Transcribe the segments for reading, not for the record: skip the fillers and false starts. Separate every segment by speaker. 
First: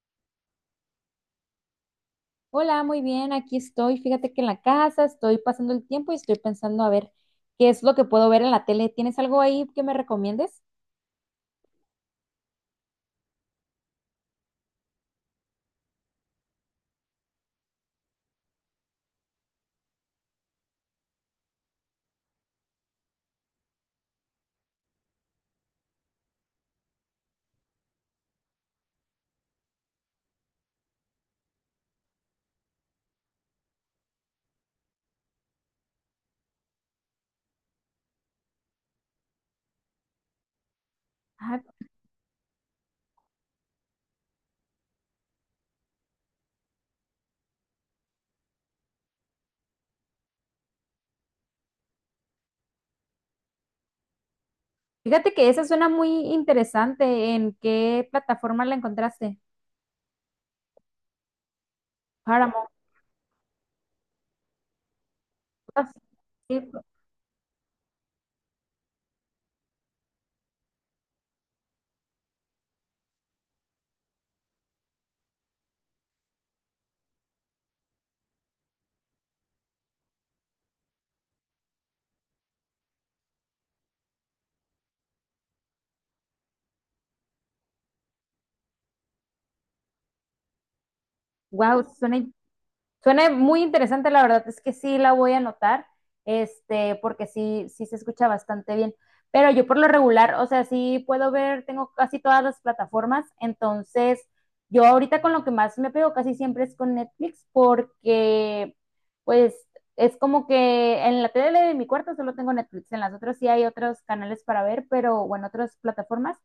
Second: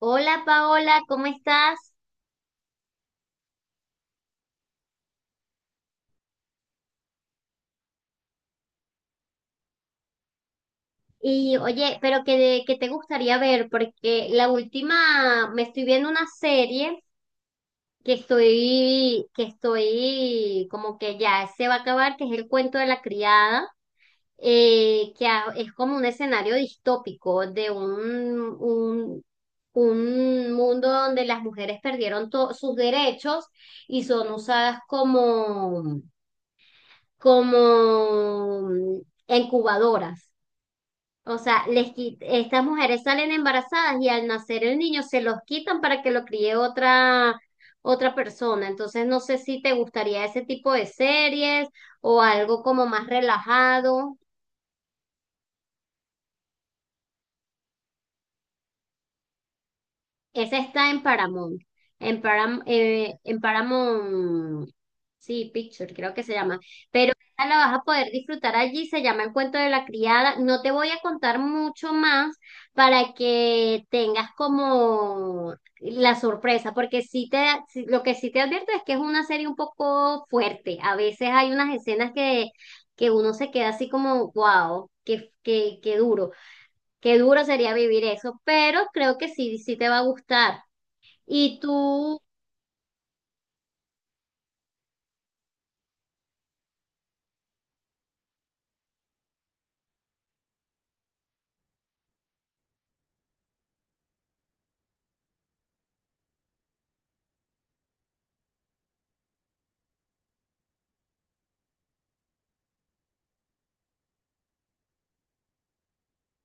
Speaker 1: Hola Paola, ¿cómo estás?
Speaker 2: Hola, muy bien, aquí estoy. Fíjate que en la casa estoy pasando el tiempo y estoy pensando a ver qué es lo que puedo ver en la tele. ¿Tienes algo ahí que me recomiendes?
Speaker 1: Y oye, pero ¿¿qué te gustaría ver? Porque la última, me estoy viendo una serie que estoy como que ya se va a acabar, que es El cuento de la criada. Es como un escenario distópico de un mundo donde las mujeres perdieron sus derechos y son usadas como, como incubadoras. O
Speaker 2: Ah,
Speaker 1: sea, estas mujeres salen embarazadas y al nacer el niño se los quitan para que lo críe otra, otra persona. Entonces, no sé si te gustaría ese tipo de series o algo como más relajado.
Speaker 2: fíjate que esa suena muy interesante. ¿En qué plataforma la encontraste?
Speaker 1: Esa está en Paramount. En Param-
Speaker 2: Paramount
Speaker 1: eh, en Paramount, sí,
Speaker 2: Plus.
Speaker 1: Picture, creo que se llama.
Speaker 2: Sí,
Speaker 1: Pero esta la vas a poder disfrutar allí, se llama El cuento de la criada. No te voy a contar mucho más para que tengas como la sorpresa, porque lo que sí te advierto es que es una serie un poco fuerte. A veces hay unas escenas que uno se queda así como, wow, qué duro, qué duro sería vivir eso, pero creo que sí, sí te va a gustar. ¿Y
Speaker 2: wow,
Speaker 1: tú?
Speaker 2: suena suena muy interesante, la verdad es que sí la voy a anotar, porque sí, sí se escucha bastante bien. Pero yo por lo regular, o sea, sí puedo ver, tengo casi todas las plataformas, entonces yo ahorita con lo que más me pego casi siempre es con Netflix, porque pues es como que en la tele de mi cuarto solo tengo Netflix, en las otras sí hay otros canales para ver, pero bueno, otras plataformas,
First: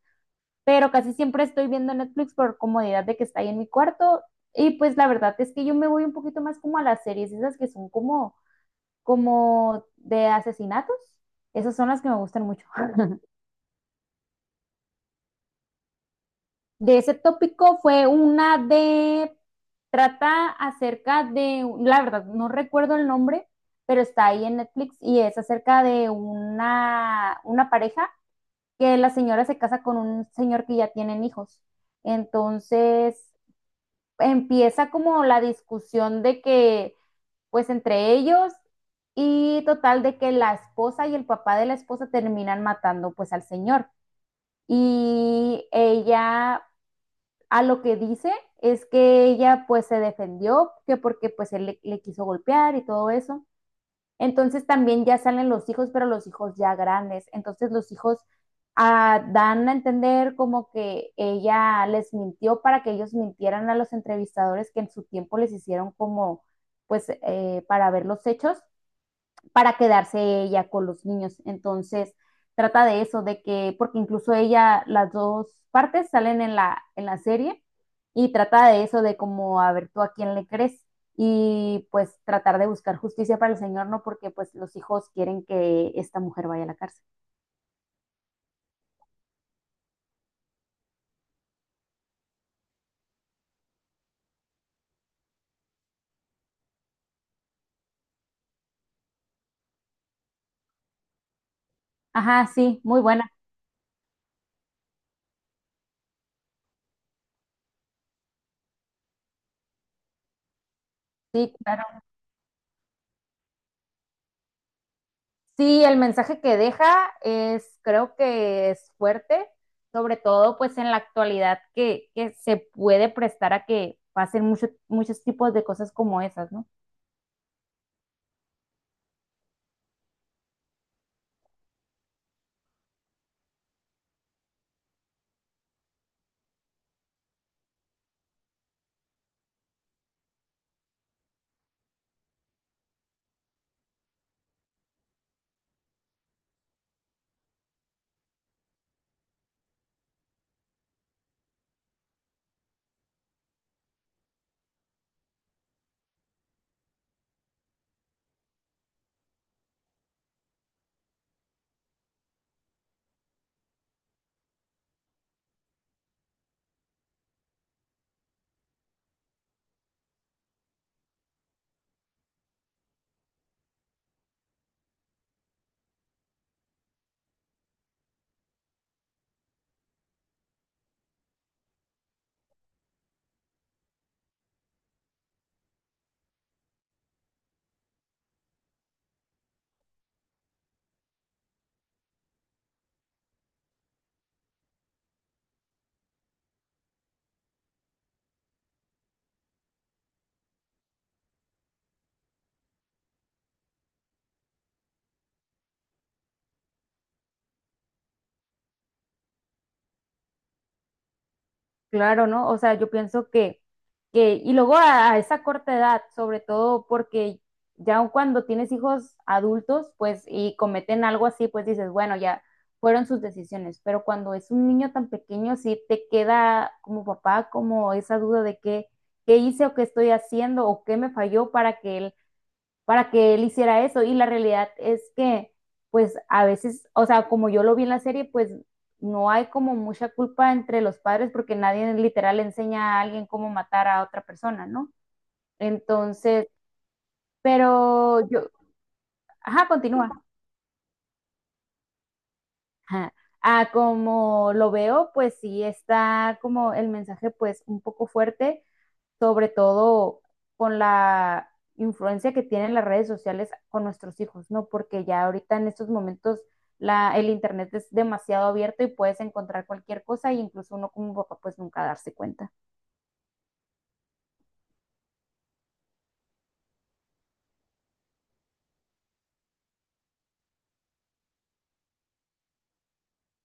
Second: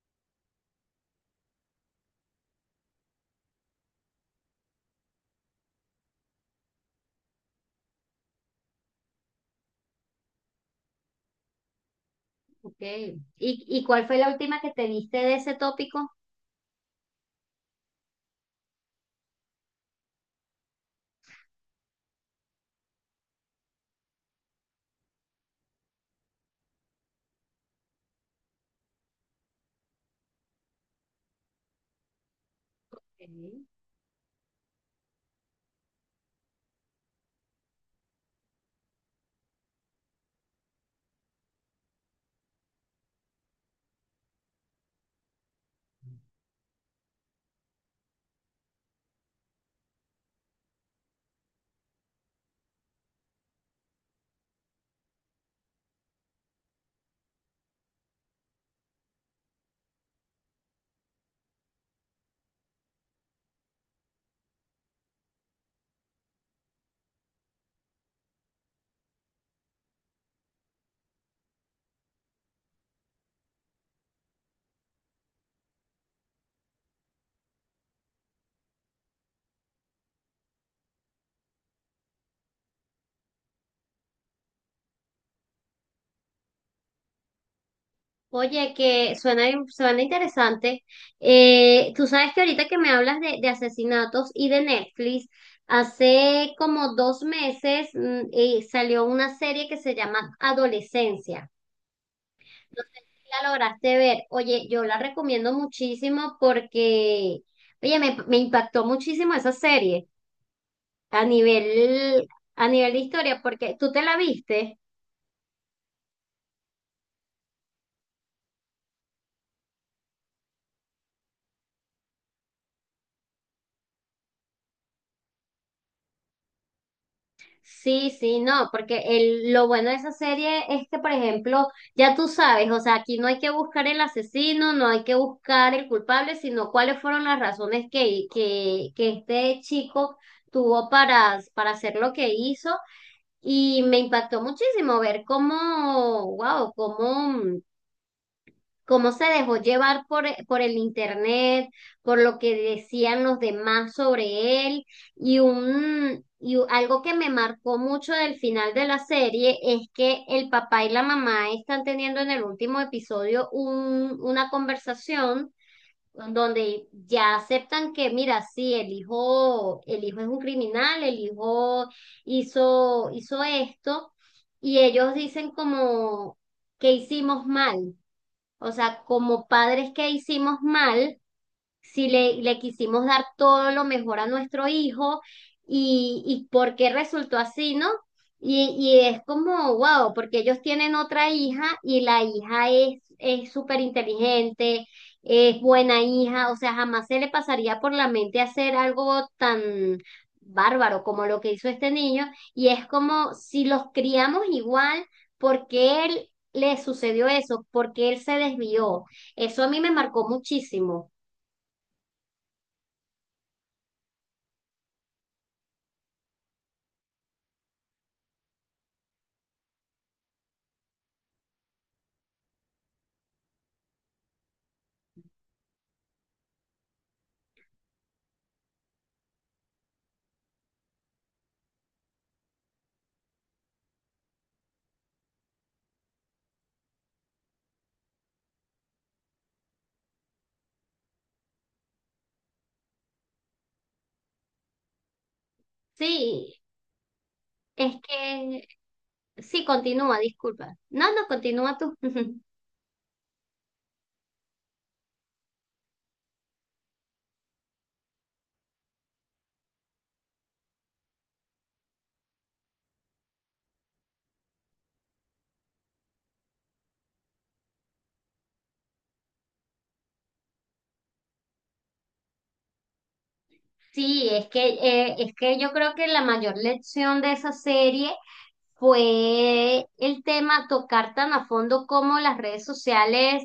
Speaker 2: pero casi siempre estoy viendo Netflix por comodidad de que está ahí en mi cuarto. Y pues la verdad es que yo me voy un poquito más como a las series, esas que son como de asesinatos. Esas son las que me gustan mucho.
Speaker 1: Ok. Y cuál fue la última que te diste de ese tópico?
Speaker 2: De ese tópico fue una de, trata acerca de, la verdad, no recuerdo el nombre, pero está ahí en Netflix y es acerca de una pareja que la señora se casa con un señor que ya tienen hijos. Entonces,
Speaker 1: Ok.
Speaker 2: empieza como la discusión de que, pues entre ellos y total de que la esposa y el papá de la esposa terminan matando pues al señor. Y ella a lo que dice es que ella pues se defendió, que porque pues él le quiso golpear y todo eso. Entonces también ya salen los hijos, pero los hijos ya grandes. Entonces los hijos dan a entender como que ella les mintió para que ellos mintieran a los entrevistadores que en su tiempo les hicieron como, pues, para ver los hechos para quedarse ella con los niños. Entonces, trata de eso, de que, porque incluso ella, las dos partes salen en la serie y trata de eso, de como, a ver, tú a quién le crees y pues tratar de buscar justicia para el Señor, ¿no? Porque pues los hijos quieren que esta mujer vaya a la cárcel.
Speaker 1: Oye, que suena, suena interesante. Tú sabes que ahorita que me hablas de asesinatos y de Netflix, hace como 2 meses salió una serie que se llama Adolescencia.
Speaker 2: Ajá, sí,
Speaker 1: No sé
Speaker 2: muy
Speaker 1: si
Speaker 2: buena.
Speaker 1: la lograste ver. Oye, yo la recomiendo muchísimo porque, oye, me impactó muchísimo esa serie a
Speaker 2: Sí, claro.
Speaker 1: nivel, a nivel de historia, porque tú te la viste.
Speaker 2: Sí, el mensaje que deja es, creo que es fuerte, sobre todo pues en la actualidad que se puede prestar a que pasen muchos tipos de cosas como esas, ¿no?
Speaker 1: Sí, sí, no, porque el, lo bueno de esa serie es que, por ejemplo, ya tú sabes, o sea, aquí no hay que buscar el asesino, no hay que buscar el culpable, sino cuáles fueron las razones que este chico tuvo para hacer lo que hizo. Y me impactó muchísimo ver cómo, wow, cómo, cómo se dejó llevar por el internet, por lo que decían los demás sobre él, y algo que me marcó mucho del final de la serie es que el papá y la mamá están teniendo en el último episodio una conversación donde ya aceptan que, mira, sí, el hijo es un criminal, el hijo hizo, hizo esto, y ellos dicen como que hicimos mal, o sea, como padres que hicimos mal, si le quisimos dar todo lo mejor a nuestro hijo y por qué resultó así, ¿no? Y es como, wow, porque ellos tienen otra hija y la hija es súper inteligente, es buena hija, o sea, jamás se le pasaría por la mente hacer algo tan bárbaro como lo que hizo este niño. Y es como, si los criamos igual, ¿porque él le sucedió eso? ¿Porque él se desvió? Eso a mí me marcó muchísimo.
Speaker 2: Claro, ¿no? O sea, yo pienso que y luego a esa corta edad, sobre todo porque ya cuando tienes hijos adultos, pues, y cometen algo así, pues dices, bueno, ya fueron sus decisiones, pero cuando es un niño tan pequeño, sí te queda como papá, como esa duda de qué, qué hice o qué estoy haciendo o qué me falló para que él hiciera eso. Y la realidad es que, pues a veces, o sea, como yo lo vi en la serie, pues no hay como mucha culpa entre los padres porque nadie literal enseña a alguien cómo matar a otra persona, ¿no? Entonces,
Speaker 1: Sí, es
Speaker 2: pero yo,
Speaker 1: que sí,
Speaker 2: ajá, continúa.
Speaker 1: continúa, disculpa. No, no, continúa tú.
Speaker 2: Ajá. Ah, como lo veo, pues sí está como el mensaje pues un poco fuerte sobre todo con la influencia que tienen las redes sociales con nuestros hijos, ¿no? Porque ya ahorita en estos momentos el internet es demasiado abierto y puedes encontrar cualquier cosa y incluso uno como papá pues nunca darse cuenta.
Speaker 1: Sí, es que yo creo que la mayor lección de esa serie fue el tema, tocar tan a fondo cómo las redes sociales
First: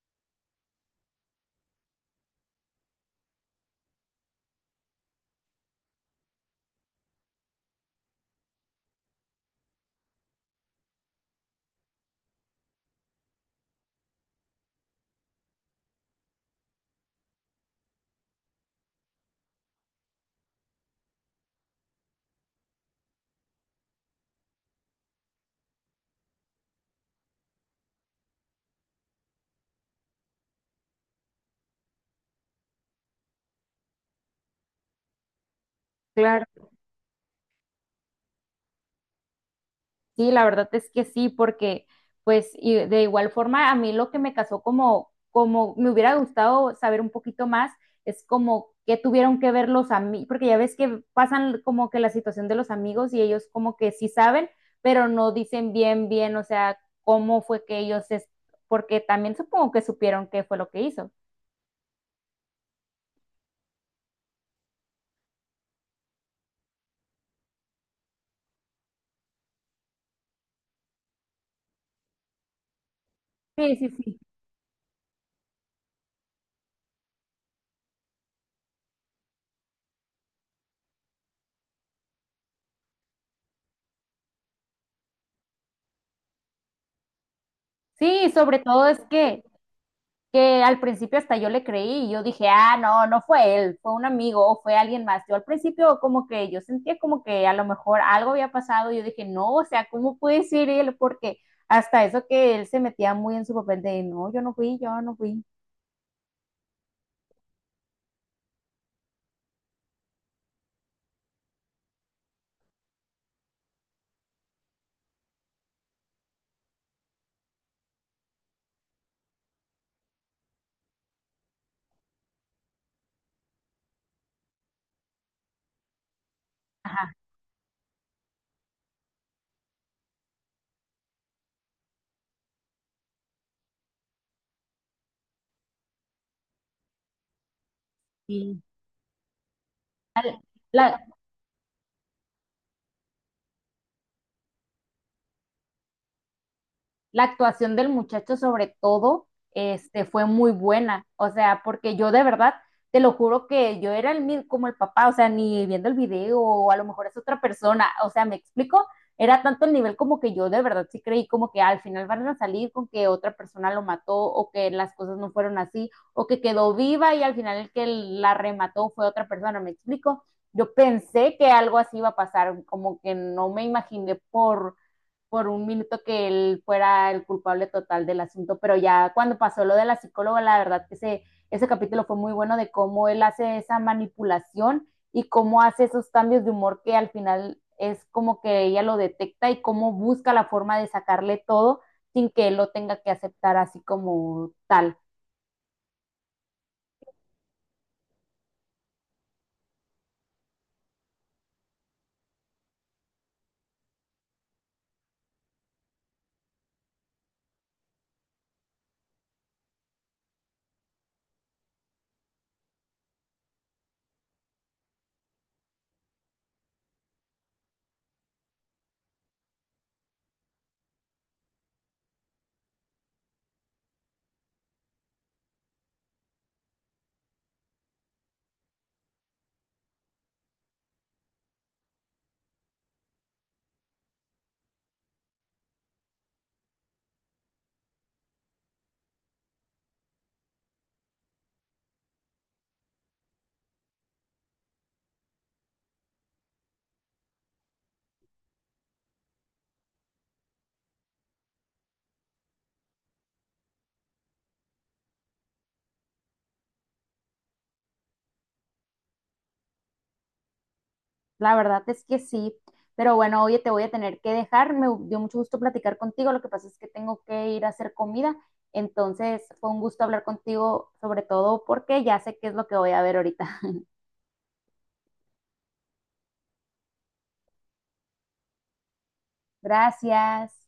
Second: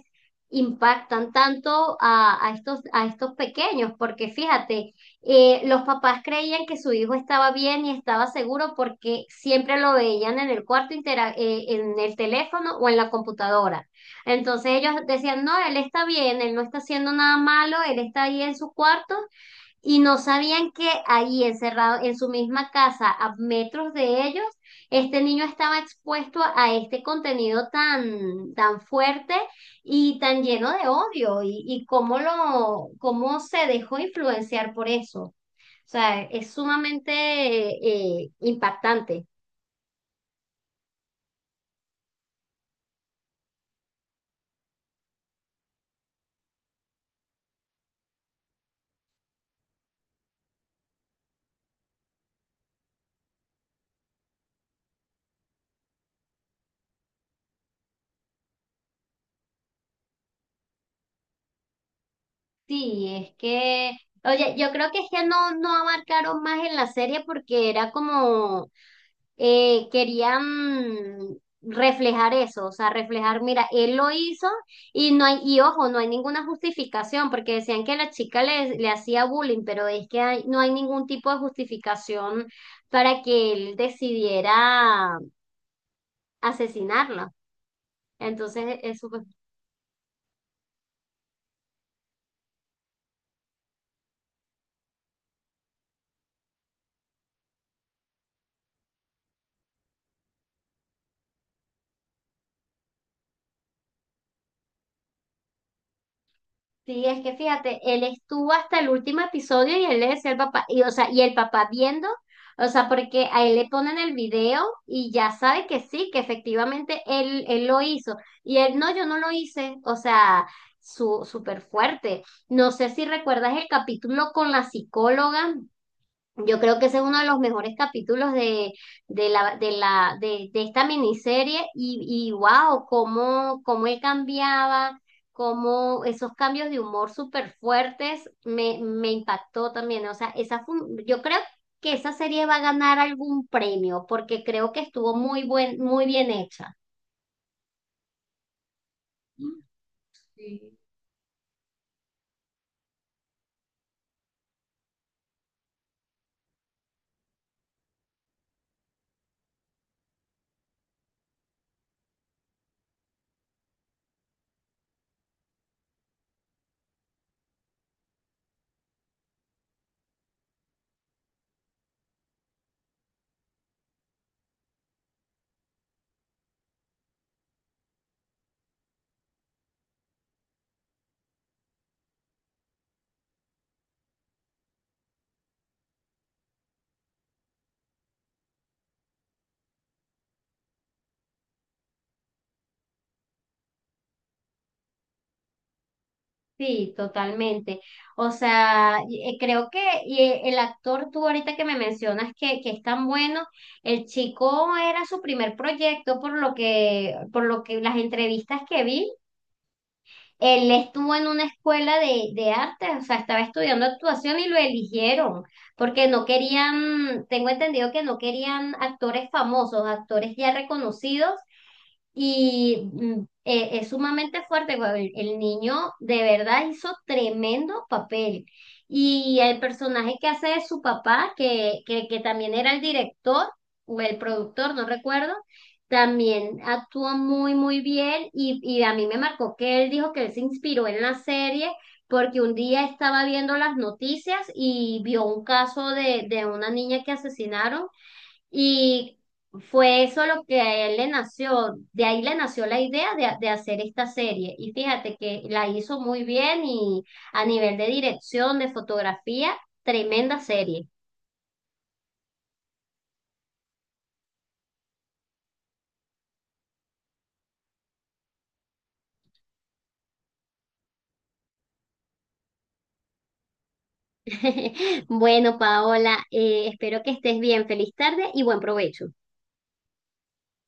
Speaker 1: impactan tanto a estos pequeños, porque fíjate, los papás creían que su hijo estaba bien y estaba seguro porque siempre lo veían en el cuarto, en el teléfono o en la computadora. Entonces ellos decían, no, él está bien, él no está haciendo nada malo, él está ahí en su cuarto y no sabían que ahí encerrado en su misma casa, a metros de ellos, este niño estaba expuesto a este contenido tan, tan fuerte y tan lleno de odio y, cómo se dejó influenciar por eso. O sea, es
Speaker 2: Claro.
Speaker 1: sumamente impactante.
Speaker 2: Sí, la verdad es que sí, porque pues y de igual forma a mí lo que me casó como me hubiera gustado saber un poquito más es como qué tuvieron que ver los amigos, porque ya ves que pasan como que la situación de los amigos y ellos como que sí saben, pero no dicen bien, bien, o sea, cómo fue que ellos, porque también supongo que supieron qué fue lo que hizo.
Speaker 1: Sí, es que, oye, yo creo que es que no, no abarcaron más en la serie porque era como querían reflejar eso, o sea, reflejar, mira,
Speaker 2: Sí, sí,
Speaker 1: él lo
Speaker 2: sí.
Speaker 1: hizo y no hay, y ojo, no hay ninguna justificación, porque decían que la chica le hacía bullying, pero es que no hay ningún tipo de justificación para que él decidiera asesinarla.
Speaker 2: Sí, sobre
Speaker 1: Entonces,
Speaker 2: todo es
Speaker 1: eso.
Speaker 2: que al principio hasta yo le creí y yo dije, ah, no, no fue él, fue un amigo o fue alguien más. Yo al principio como que yo sentía como que a lo mejor algo había pasado y yo dije, no, o sea, ¿cómo puede ser él? Porque hasta eso que él se metía muy en su papel de, no, yo no fui, yo no fui.
Speaker 1: Sí, es que fíjate, él estuvo hasta el último episodio y él le decía al papá, y o sea, y el papá viendo, o sea, porque a él le ponen el video y ya sabe que sí, que efectivamente él, él lo hizo. Y él, no, yo no lo hice, o sea, su, súper fuerte. No sé si recuerdas el capítulo con la psicóloga. Yo creo que ese es
Speaker 2: Ajá,
Speaker 1: uno de los mejores capítulos de esta miniserie y wow, cómo, cómo él cambiaba, cómo esos cambios de humor súper fuertes
Speaker 2: sí.
Speaker 1: me impactó también. ¿No? O sea,
Speaker 2: La,
Speaker 1: yo creo que esa serie va a ganar algún premio porque creo que estuvo muy bien hecha.
Speaker 2: la actuación del muchacho sobre todo fue muy buena, o sea, porque yo de verdad, te lo juro que yo era el como el papá, o sea, ni viendo el video, o a lo mejor es otra persona, o sea, me explico, era tanto el nivel como que yo de verdad sí creí como que al final van a salir con que otra persona lo mató o que las cosas no fueron así o que quedó viva y al final el que la remató fue otra persona, ¿me explico? Yo pensé que algo así iba a pasar, como que no me imaginé por un minuto que él fuera el culpable total del asunto, pero ya cuando pasó lo de la psicóloga, la verdad que ese capítulo fue muy bueno de cómo él hace esa manipulación y cómo hace esos cambios de humor que al final es como que ella lo detecta y cómo busca la forma de sacarle todo sin que él lo tenga que aceptar así como tal.
Speaker 1: Sí, totalmente. O sea, y- creo que Y el actor, tú ahorita que me mencionas que es tan bueno, el chico era su primer proyecto por lo que las entrevistas que vi, él estuvo en una escuela de arte, o sea, estaba estudiando actuación y lo eligieron, porque no querían, tengo entendido que no querían actores famosos, actores ya reconocidos y es sumamente fuerte, güey. El niño de verdad hizo tremendo papel. Y el personaje que hace de su papá, que también era el director o el productor, no recuerdo, también actuó muy, muy bien. Y a mí me marcó que él dijo que él se inspiró en la serie porque un día estaba viendo las noticias y vio un caso de una niña que asesinaron y fue eso lo que a él le nació, de ahí le nació la idea de hacer esta serie. Y fíjate que la hizo muy bien y a nivel de dirección, de fotografía, tremenda serie.
Speaker 2: La verdad es que sí, pero bueno, oye, te voy a tener que dejar. Me dio mucho gusto platicar contigo. Lo que pasa es que tengo que ir a hacer comida. Entonces, fue un gusto hablar contigo, sobre todo porque ya sé qué es lo que voy a ver ahorita.
Speaker 1: Bueno, Paola, espero que estés bien. Feliz tarde y buen provecho.
Speaker 2: Gracias.